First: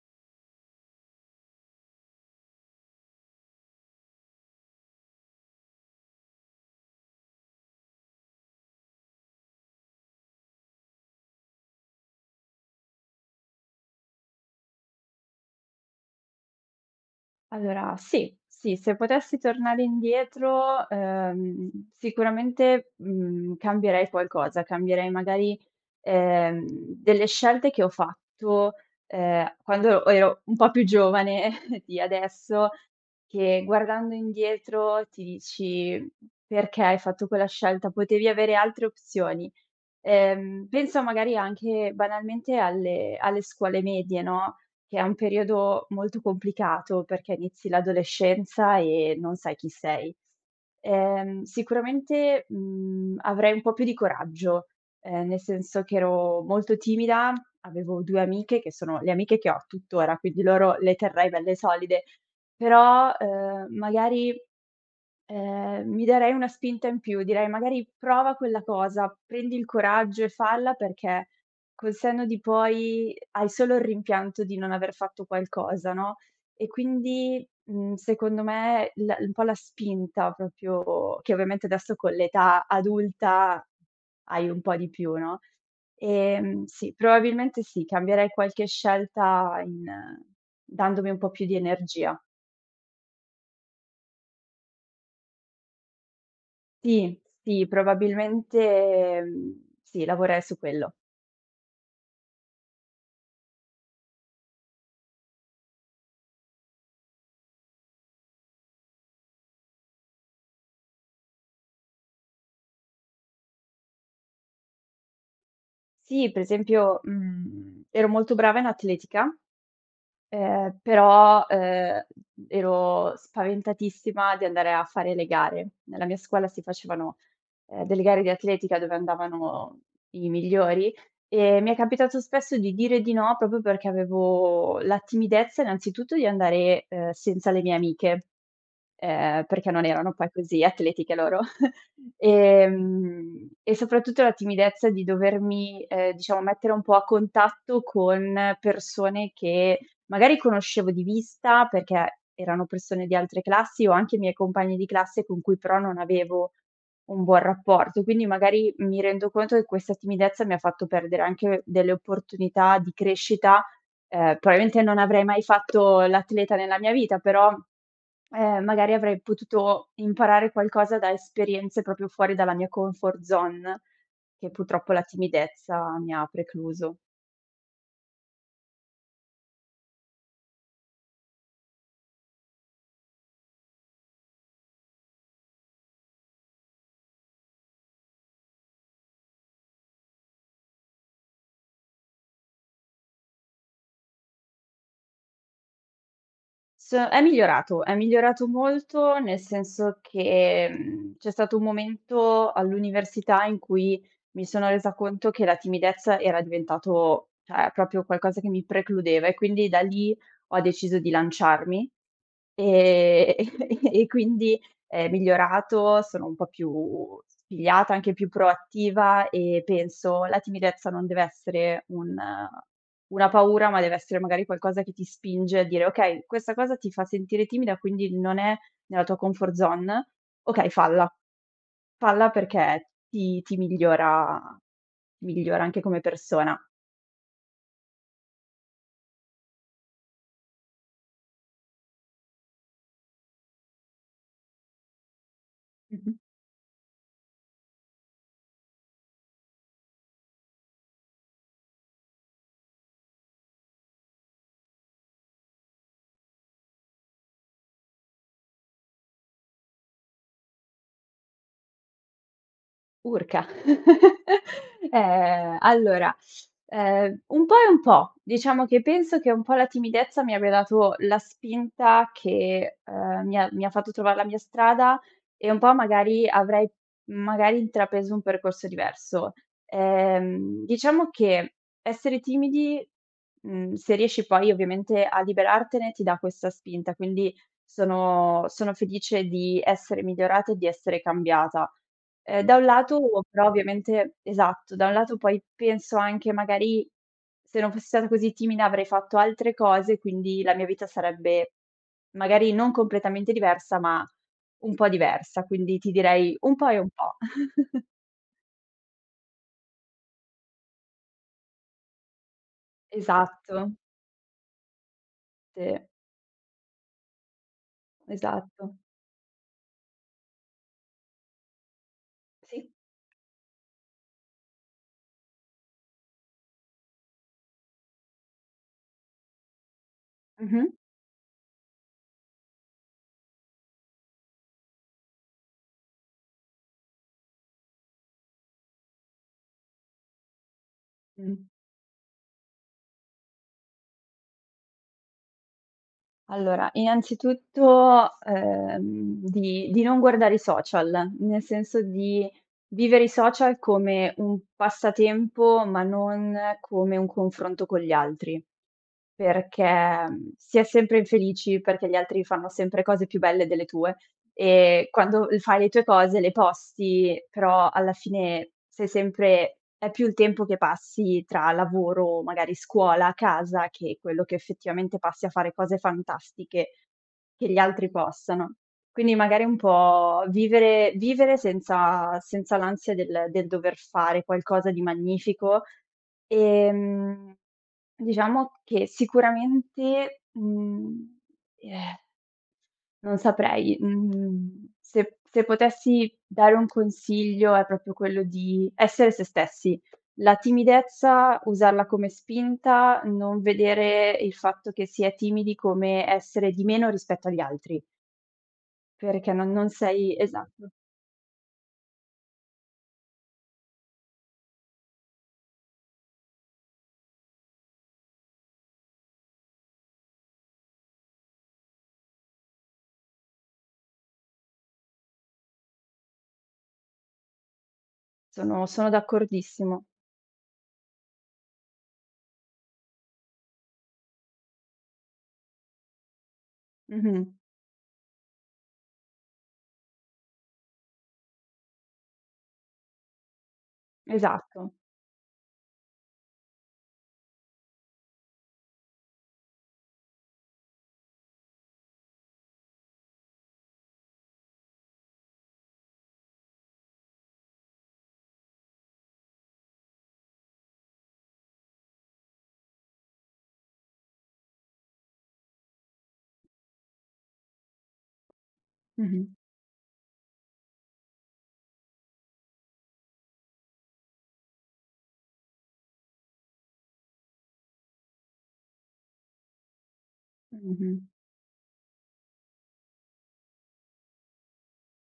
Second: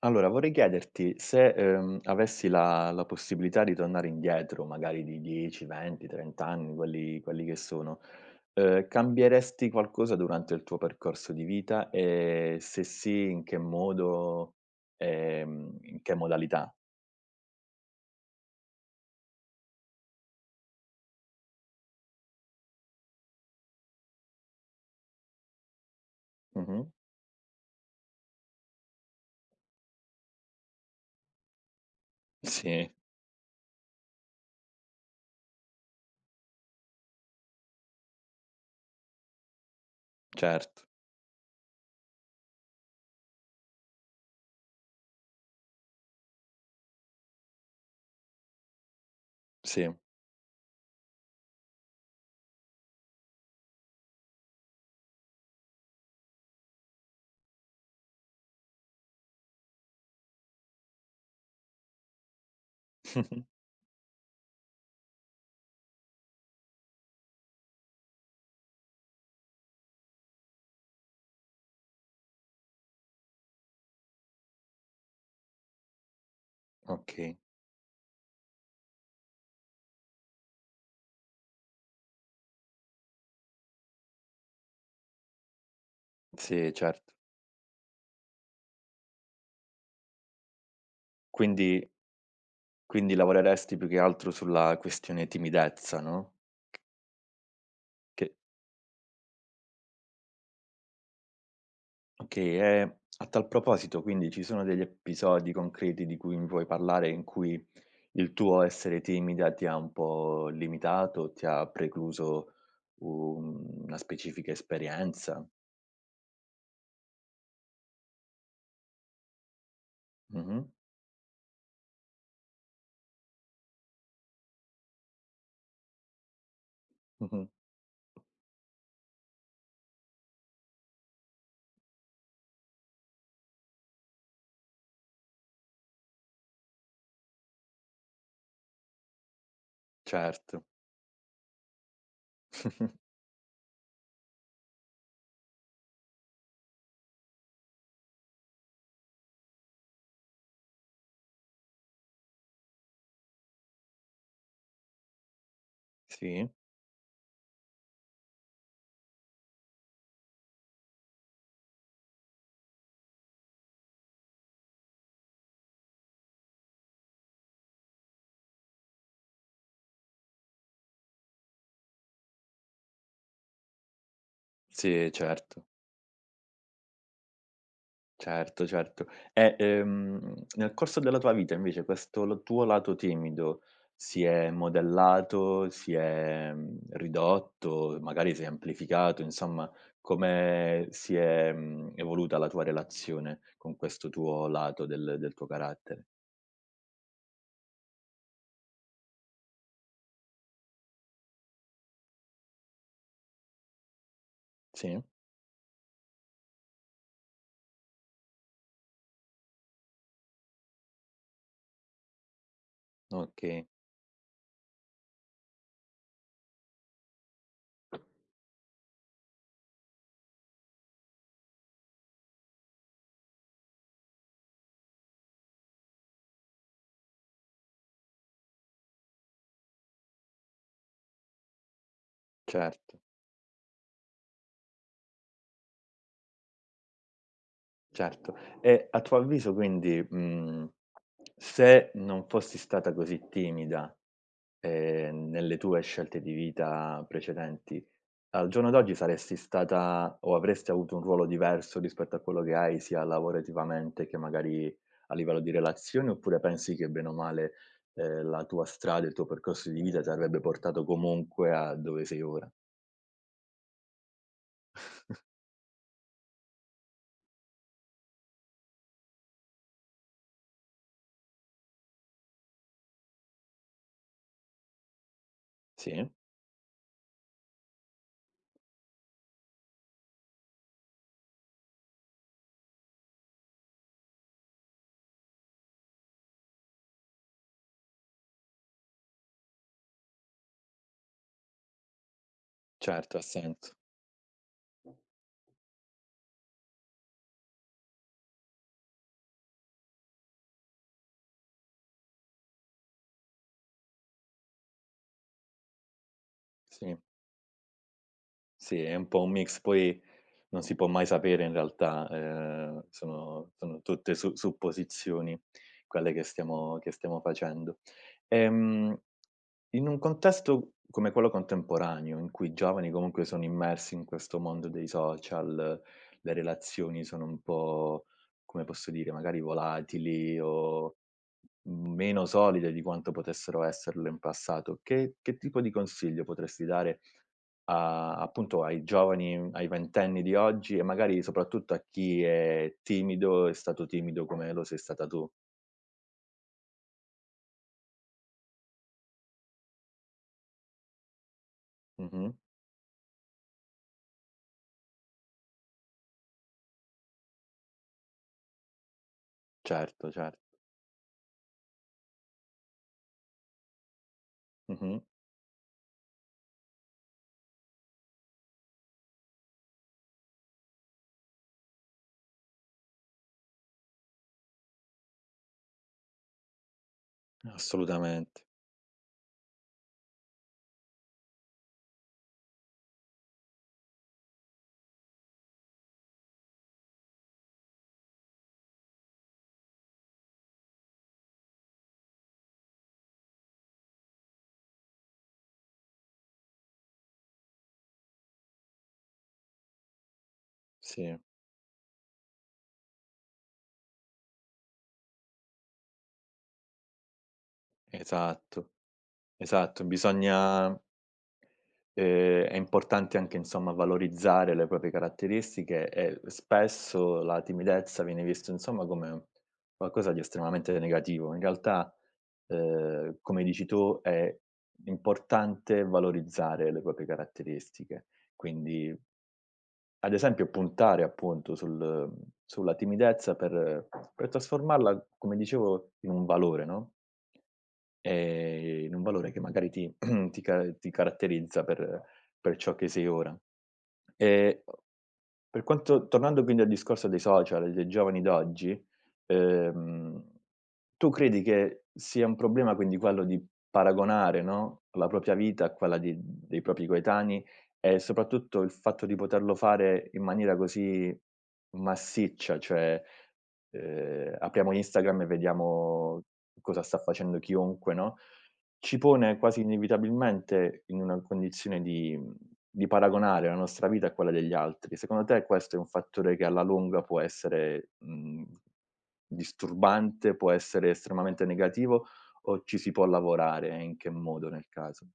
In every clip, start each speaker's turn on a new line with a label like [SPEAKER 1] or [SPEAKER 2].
[SPEAKER 1] Allora, vorrei chiederti se, avessi la possibilità di tornare indietro, magari di 10, 20, 30 anni, quelli che sono, cambieresti qualcosa durante il tuo percorso di vita e se sì, in che modo, in che modalità?
[SPEAKER 2] Allora sì, sì, se potessi tornare indietro, sicuramente, cambierei qualcosa, cambierei magari
[SPEAKER 1] Mh-mh.
[SPEAKER 2] delle scelte che ho fatto, quando ero un po' più giovane di adesso,
[SPEAKER 1] Sì,
[SPEAKER 2] che guardando indietro ti dici: "Perché hai fatto quella scelta? Potevi avere altre opzioni."
[SPEAKER 1] certo,
[SPEAKER 2] Penso magari anche banalmente alle scuole medie, no, che è un periodo molto complicato perché inizi l'adolescenza e non sai chi
[SPEAKER 1] sì.
[SPEAKER 2] sei. Sicuramente, avrei un po' più di coraggio, nel senso che ero molto timida, avevo 2 amiche che sono le amiche che ho tuttora, quindi loro le terrei belle solide, però, magari mi darei una spinta in più, direi magari prova quella cosa, prendi il coraggio e falla perché col senno di poi hai solo il rimpianto di non aver fatto qualcosa, no, e
[SPEAKER 1] Okay.
[SPEAKER 2] quindi, secondo me l un po' la spinta proprio che ovviamente adesso con l'età adulta hai un po' di più, no,
[SPEAKER 1] Sì,
[SPEAKER 2] sì,
[SPEAKER 1] certo.
[SPEAKER 2] probabilmente sì, cambierei qualche scelta in dandomi un po' più di
[SPEAKER 1] Quindi
[SPEAKER 2] energia.
[SPEAKER 1] lavoreresti più che altro sulla questione timidezza, no,
[SPEAKER 2] Sì, sì,
[SPEAKER 1] che
[SPEAKER 2] probabilmente, sì, lavorerei su quello.
[SPEAKER 1] Okay, e a tal proposito, quindi ci sono degli episodi concreti di cui mi vuoi parlare, in cui il tuo essere timida ti ha un po' limitato, ti ha precluso un una specifica esperienza?
[SPEAKER 2] Sì, per esempio, ero molto brava in atletica,
[SPEAKER 1] Mh-mh,
[SPEAKER 2] però, ero spaventatissima di andare a fare le gare. Nella mia scuola si facevano,
[SPEAKER 1] mh-mh,
[SPEAKER 2] delle gare di atletica dove andavano i migliori e mi è capitato spesso di dire di no proprio perché avevo la timidezza innanzitutto di andare, senza le mie amiche. Ehm, perché non erano poi così
[SPEAKER 1] certo.
[SPEAKER 2] atletiche loro. E soprattutto la timidezza di dovermi, diciamo mettere un po' a contatto con persone che magari conoscevo di vista, perché erano persone di altre classi o anche miei compagni di classe con cui però non
[SPEAKER 1] Sì,
[SPEAKER 2] avevo un buon rapporto. Quindi magari mi rendo conto che questa timidezza mi ha fatto perdere anche delle opportunità di crescita. Probabilmente non avrei mai fatto l'atleta nella mia vita, però magari avrei potuto imparare qualcosa da esperienze proprio fuori dalla mia comfort zone, che purtroppo la
[SPEAKER 1] sì certo.
[SPEAKER 2] timidezza mi ha precluso.
[SPEAKER 1] Certo, certo. E, nel corso della tua vita invece questo l tuo lato timido si è modellato, si è, ridotto, magari si è amplificato, insomma come si è, evoluta la tua relazione con questo tuo lato del tuo carattere?
[SPEAKER 2] S è migliorato molto, nel senso che, c'è stato un momento all'università in cui mi sono resa
[SPEAKER 1] Sì?
[SPEAKER 2] conto che la timidezza era diventato, cioè, proprio qualcosa che mi precludeva e quindi da lì ho deciso di lanciarmi. Ehm,
[SPEAKER 1] Okay,
[SPEAKER 2] e quindi è migliorato, sono un po' più spigliata, anche più proattiva e penso la timidezza non deve essere un una paura, ma deve essere magari qualcosa che ti spinge a dire: "Okay, questa cosa ti fa sentire timida, quindi non è nella tua comfort zone, okay falla, falla perché
[SPEAKER 1] certo,
[SPEAKER 2] ti migliora, migliora anche come persona."
[SPEAKER 1] certo. E a tuo avviso quindi, se non fossi stata così timida, nelle tue
[SPEAKER 2] Mh-mh.
[SPEAKER 1] scelte di vita precedenti, al giorno d'oggi saresti stata o avresti avuto un ruolo diverso rispetto a quello che hai sia lavorativamente che magari a livello di relazioni, oppure pensi che bene o male, la tua strada, il tuo percorso di vita ti avrebbe portato comunque a dove sei ora?
[SPEAKER 2] Urca. Allora, un po' e un po'. Diciamo che penso che un po' la timidezza mi abbia dato la spinta che, mi ha fatto trovar la mia strada e un po'
[SPEAKER 1] Sì,
[SPEAKER 2] magari avrei magari intrapreso un percorso diverso. Diciamo che essere timidi, se riesci poi ovviamente a liberartene, ti dà questa spinta, quindi sono felice di essere migliorata e di essere cambiata. Da un lato
[SPEAKER 1] certo, ha
[SPEAKER 2] però
[SPEAKER 1] senso.
[SPEAKER 2] ovviamente esatto, da un lato poi penso anche magari se non fossi stata così timida avrei fatto altre cose, quindi la mia vita sarebbe magari non completamente diversa, ma un po' diversa, quindi ti direi un po' e un
[SPEAKER 1] Sì,
[SPEAKER 2] po'.
[SPEAKER 1] sì, è un po' un mix, poi non si può mai sapere in realtà, sono
[SPEAKER 2] Esatto,
[SPEAKER 1] tutte su supposizioni
[SPEAKER 2] sì,
[SPEAKER 1] quelle che stiamo facendo.
[SPEAKER 2] esatto.
[SPEAKER 1] Ehm In un contesto come quello contemporaneo, in cui i
[SPEAKER 2] Sì.
[SPEAKER 1] giovani comunque sono immersi in questo mondo dei social, le relazioni sono un po', come posso dire, magari volatili
[SPEAKER 2] Mh-mh.
[SPEAKER 1] o meno solide di quanto potessero esserlo in passato, che tipo di consiglio potresti dare a appunto ai giovani, ai ventenni di oggi e magari
[SPEAKER 2] Mh.
[SPEAKER 1] soprattutto a chi è timido, è stato timido come lo sei stata tu?
[SPEAKER 2] Allora, innanzitutto, di non guardare i social, nel senso di
[SPEAKER 1] Mh-mh.
[SPEAKER 2] vivere i social come un passatempo, ma non come un confronto con gli altri. Perché,
[SPEAKER 1] Certo, cer
[SPEAKER 2] si è sempre infelici, perché gli altri fanno sempre cose più belle delle tue e
[SPEAKER 1] mh-mh.
[SPEAKER 2] quando l fai le tue cose, le posti, però alla fine sei sempre è più il tempo che passi tra lavoro, magari scuola, casa, che quello che effettivamente passi a fare cose fantastiche che gli altri
[SPEAKER 1] Assolutamente,
[SPEAKER 2] possano. Quindi magari un po' vivere senza l'ansia del dover fare qualcosa di magnifico. Ehm, diciamo che sicuramente, eh, non saprei, mhmm, se se potessi dare un consiglio è proprio quello di essere se stessi. La
[SPEAKER 1] sì.
[SPEAKER 2] timidezza usarla come spinta, non vedere il fatto che si è timidi come essere di meno rispetto agli altri,
[SPEAKER 1] Esatto,
[SPEAKER 2] perché non
[SPEAKER 1] esatto.
[SPEAKER 2] sei esatto,
[SPEAKER 1] Bisogna è importante anche insomma valorizzare le proprie caratteristiche e spesso la timidezza viene vista insomma come qualcosa di estremamente negativo. In realtà, come dici tu, è importante valorizzare le proprie caratteristiche.
[SPEAKER 2] sono
[SPEAKER 1] Quindi,
[SPEAKER 2] d'accordissimo.
[SPEAKER 1] ad esempio, puntare appunto sul sulla timidezza per trasformarla, come dicevo, in un valore, no?
[SPEAKER 2] Mh-mh,
[SPEAKER 1] In un valore che magari ti ti ca ti caratterizza per ciò che sei ora. E
[SPEAKER 2] esatto.
[SPEAKER 1] per quanto tornando quindi al discorso dei social e dei giovani d'oggi, ehm, tu credi che sia un problema quindi quello di paragonare, no, la propria vita a quella di dei propri coetanei e soprattutto il fatto di poterlo fare in maniera così massiccia, cioè, apriamo Instagram e vediamo cosa sta facendo chiunque, no, ci
[SPEAKER 2] Mh-mh,
[SPEAKER 1] pone quasi inevitabilmente in una condizione di paragonare la nostra vita a quella degli altri. Secondo te questo è un fattore che alla lunga può essere, disturbante, può essere
[SPEAKER 2] mh-mh.
[SPEAKER 1] estremamente negativo o ci si può lavorare e in che modo nel caso?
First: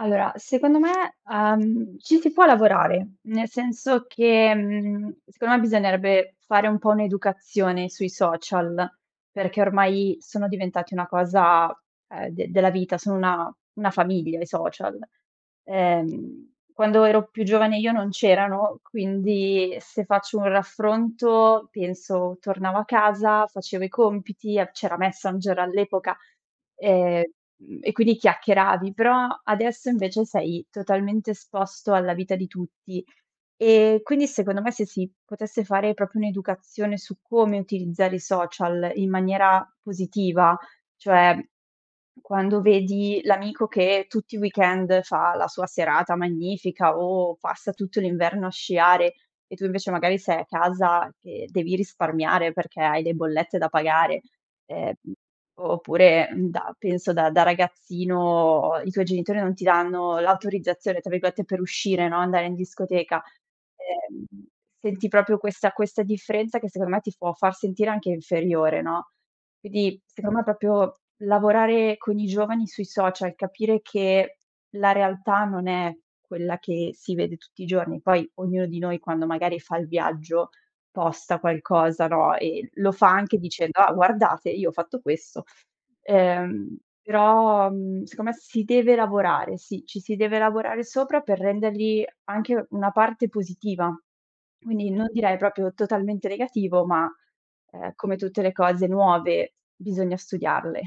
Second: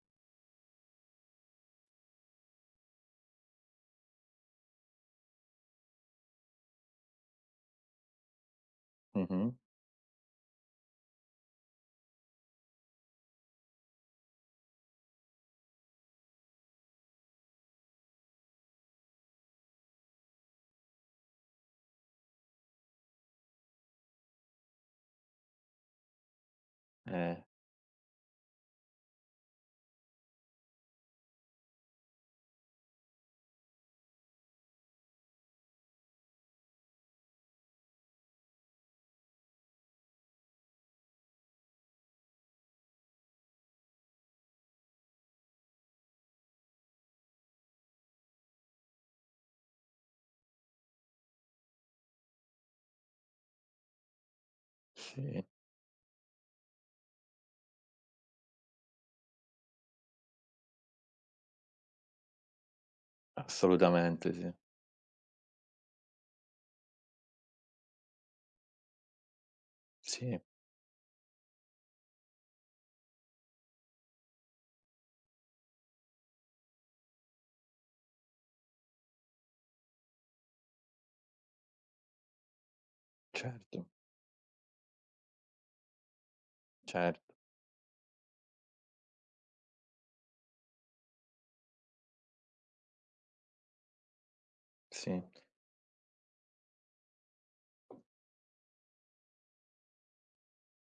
[SPEAKER 2] Allora, secondo me, ci si può lavorare, nel senso che, secondo me bisognerebbe fare un po' un'educazione sui social,
[SPEAKER 1] Mh-mh.
[SPEAKER 2] perché ormai sono diventati una cosa, de della vita, sono una famiglia i social. Quando ero più giovane io non c'erano, quindi se faccio un raffronto penso tornavo a casa, facevo i compiti, a c'era Messenger all'epoca, ehm
[SPEAKER 1] Eh,
[SPEAKER 2] E quindi chiacchieravi, però adesso invece sei totalmente esposto alla vita di tutti. E quindi secondo me se si potesse fare proprio un'educazione su come utilizzare i social in maniera positiva, cioè quando vedi l'amico che tutti i weekend fa la sua serata magnifica o passa tutto l'inverno a sciare e tu invece magari sei a casa che devi risparmiare perché hai le bollette da pagare, ehm,
[SPEAKER 1] sì,
[SPEAKER 2] oppure, mhmm, da penso da ragazzino i tuoi genitori non ti danno "l'autorizzazione" tra virgolette per uscire, no, andare in discoteca. Ehm,
[SPEAKER 1] assolutamente sì.
[SPEAKER 2] Senti proprio questa differenza che secondo me ti può far sentire anche inferiore, no? Quindi secondo
[SPEAKER 1] Sì,
[SPEAKER 2] me proprio lavorare con i giovani sui social, capire che la realtà non è quella che si vede tutti i giorni. Poi ognuno di noi quando magari fa il viaggio posta qualcosa, no, e lo fa anche dicendo:
[SPEAKER 1] certo,
[SPEAKER 2] "Ah guardate, io ho fatto questo".
[SPEAKER 1] certo,
[SPEAKER 2] Però, secondo me si deve lavorare, sì, ci si deve lavorare sopra per renderli anche una parte positiva. Quindi non
[SPEAKER 1] sì.
[SPEAKER 2] direi proprio totalmente negativo, ma ehm, come tutte le cose nuove bisogna studiarle.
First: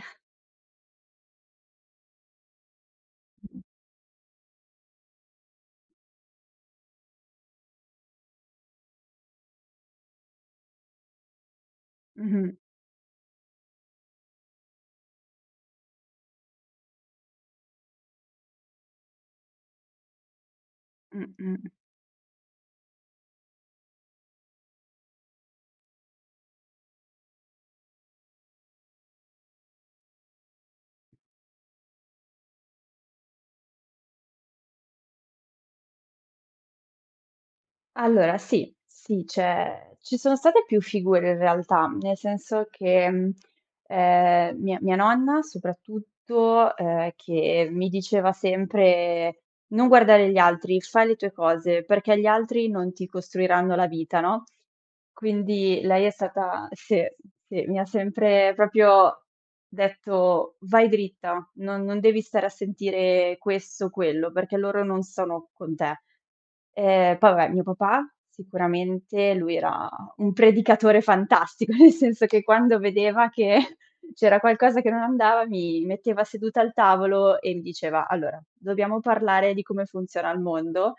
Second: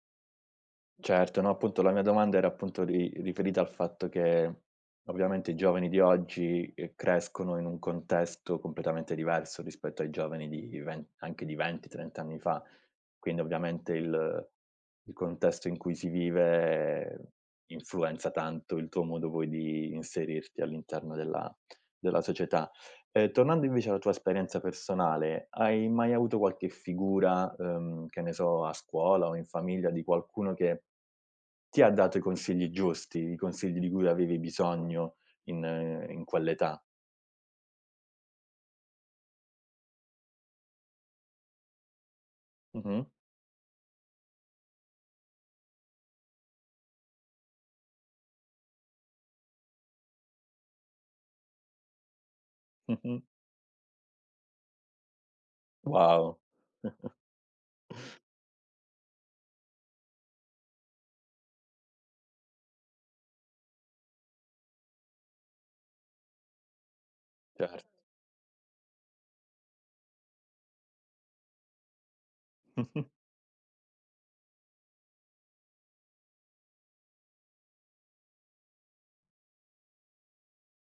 [SPEAKER 1] Certo, no, appunto la mia domanda era appunto ri riferita al fatto che ovviamente i giovani di oggi, crescono in un contesto completamente diverso rispetto ai giovani di ven anche di 20, 30 anni
[SPEAKER 2] Mh-mh.
[SPEAKER 1] fa. Quindi ovviamente il contesto in cui si vive influenza tanto il tuo modo poi di inserirti all'interno della
[SPEAKER 2] Mh-mh.
[SPEAKER 1] società. Tornando invece alla tua esperienza personale, hai mai avuto qualche figura, che ne so, a scuola o in famiglia di qualcuno che ti ha dato i consigli giusti, i consigli di cui avevi bisogno in in quell'età.
[SPEAKER 2] Allora sì, sì, c'è ci sono state più figure in realtà, nel senso
[SPEAKER 1] Mh-mh,
[SPEAKER 2] che, mhmm, mia mia nonna soprattutto, che mi diceva sempre: "Non guardare gli altri, fai le tue cose, perché gli altri non ti
[SPEAKER 1] mh-mh.
[SPEAKER 2] costruiranno la vita", no? Quindi lei è
[SPEAKER 1] Wow.
[SPEAKER 2] stata sì, sì, mi ha sempre proprio detto: "Vai dritta, non devi stare a sentire questo, o quello, perché loro non sono con te". Poi vabbè, mio
[SPEAKER 1] Certo.
[SPEAKER 2] papà sicuramente lui era un predicatore fantastico, nel senso che quando vedeva che c'era qualcosa che non andava, mi metteva seduta al tavolo e mi diceva: "Allora, dobbiamo parlare di come funziona il mondo,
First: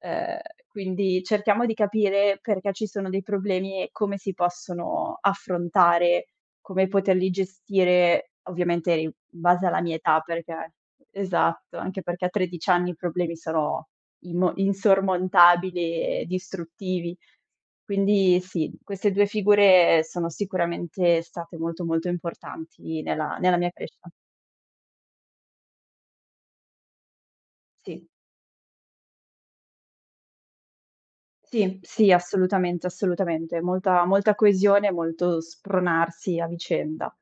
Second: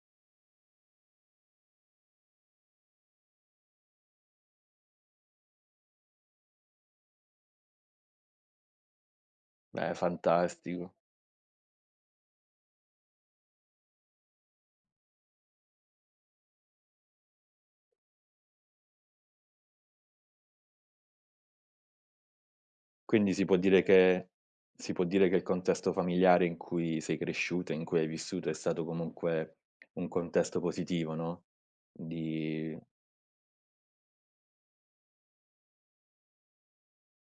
[SPEAKER 2] ehm, quindi cerchiamo di capire perché ci sono dei problemi e come si possono affrontare, come poterli gestire", ovviamente in base alla
[SPEAKER 1] Beh,
[SPEAKER 2] mia età perché
[SPEAKER 1] fantastico.
[SPEAKER 2] esatto, anche perché a 13 anni i problemi sono immo insormontabili e distruttivi. Quindi sì, queste 2 figure sono sicuramente state molto, molto importanti
[SPEAKER 1] Quindi
[SPEAKER 2] nella
[SPEAKER 1] si
[SPEAKER 2] nella
[SPEAKER 1] può
[SPEAKER 2] mia
[SPEAKER 1] dire
[SPEAKER 2] crescita.
[SPEAKER 1] che il contesto familiare in cui sei cresciuto, in cui hai
[SPEAKER 2] Sì,
[SPEAKER 1] vissuto è stato comunque un contesto positivo, no,
[SPEAKER 2] sì, sì,
[SPEAKER 1] di
[SPEAKER 2] assolutamente, assolutamente. Molta coesione, molto spronarsi a vicenda.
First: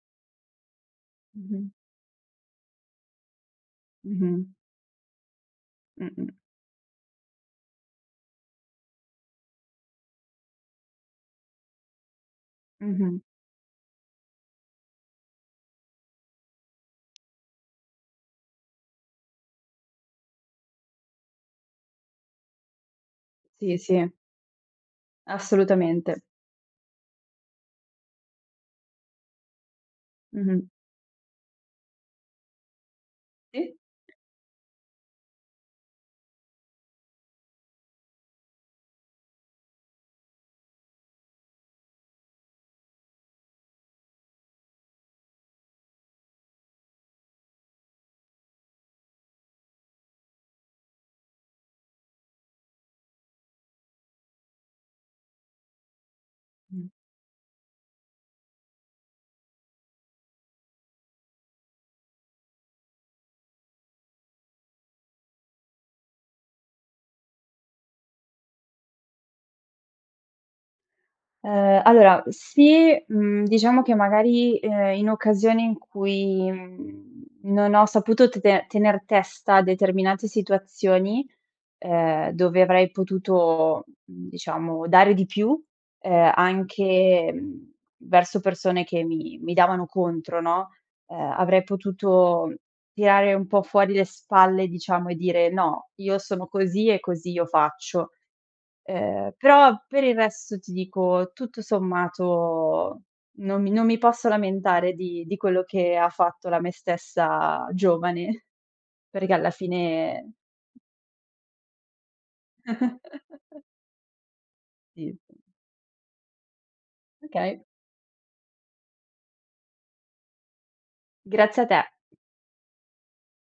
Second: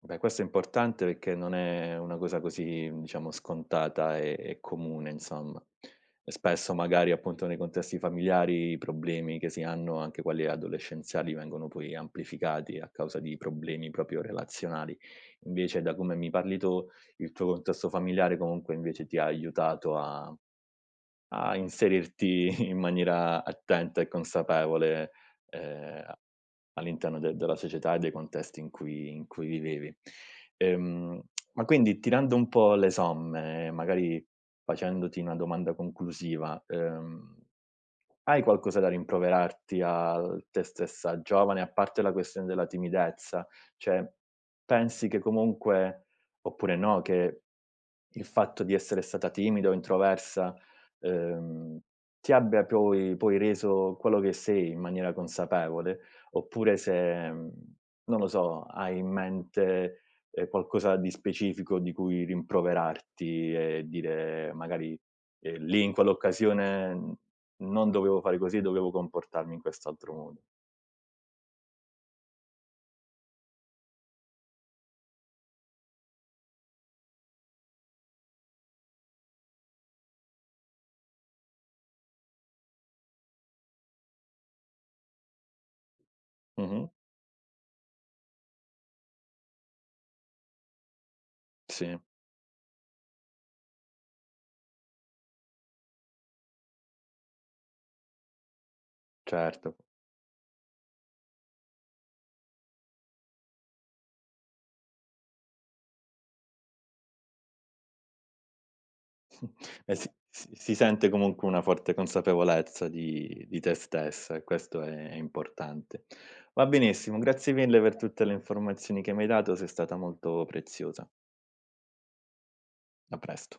[SPEAKER 1] Beh, questo è importante perché non
[SPEAKER 2] Mh-mh.
[SPEAKER 1] è una cosa così, diciamo, scontata
[SPEAKER 2] Mh-mh.
[SPEAKER 1] e comune, insomma. E
[SPEAKER 2] Mh-mh.
[SPEAKER 1] spesso magari appunto nei contesti familiari i problemi che si hanno, anche quelli adolescenziali, vengono poi amplificati a
[SPEAKER 2] Mh-mh.
[SPEAKER 1] causa di problemi proprio relazionali. Invece, da come mi parli tu, il tuo contesto familiare comunque invece ti ha aiutato a, a inserirti in maniera
[SPEAKER 2] Sì,
[SPEAKER 1] attenta e
[SPEAKER 2] sì,
[SPEAKER 1] consapevole, eh,
[SPEAKER 2] assolutamente.
[SPEAKER 1] all'interno de della società e dei contesti in cui vivevi.
[SPEAKER 2] Mh-mh.
[SPEAKER 1] Ehm, ma quindi tirando un po' le somme,
[SPEAKER 2] Sì?
[SPEAKER 1] magari facendoti una domanda conclusiva, hai qualcosa da rimproverarti al te stessa giovane, a parte la questione della timidezza? Cioè, pensi che comunque oppure no, che il fatto di essere stata timida o introversa, ehm, ti abbia poi reso quello che sei in maniera consapevole, oppure se, non lo so, hai in mente, qualcosa di specifico di cui rimproverarti e dire magari, "Lì in quell'occasione n non dovevo fare così, dovevo comportarmi in quest'altro modo."
[SPEAKER 2] Allora sì, diciamo che magari, in occasioni in cui, mhmm, non ho saputo tete tener testa a determinate situazioni, dove avrei potuto, diciamo dare di più, ehm,
[SPEAKER 1] Mh-mh.
[SPEAKER 2] anche, mhmm, verso persone che mi davano contro, no, avrei
[SPEAKER 1] Sì,
[SPEAKER 2] potuto tirare un po' fuori le spalle, diciamo, e dire: "No, io sono così e così io faccio". Però
[SPEAKER 1] certo.
[SPEAKER 2] per il resto ti dico, tutto sommato non mi posso lamentare di quello che ha fatto la me stessa giovane, perché alla
[SPEAKER 1] Eh
[SPEAKER 2] fine
[SPEAKER 1] si sente comunque una forte consapevolezza di te stessa e questo è
[SPEAKER 2] sì,
[SPEAKER 1] importante. Va benissimo, grazie
[SPEAKER 2] okay,
[SPEAKER 1] mille per tutte le informazioni che mi hai dato, sei stata molto preziosa.
[SPEAKER 2] grazie a te.
[SPEAKER 1] A presto.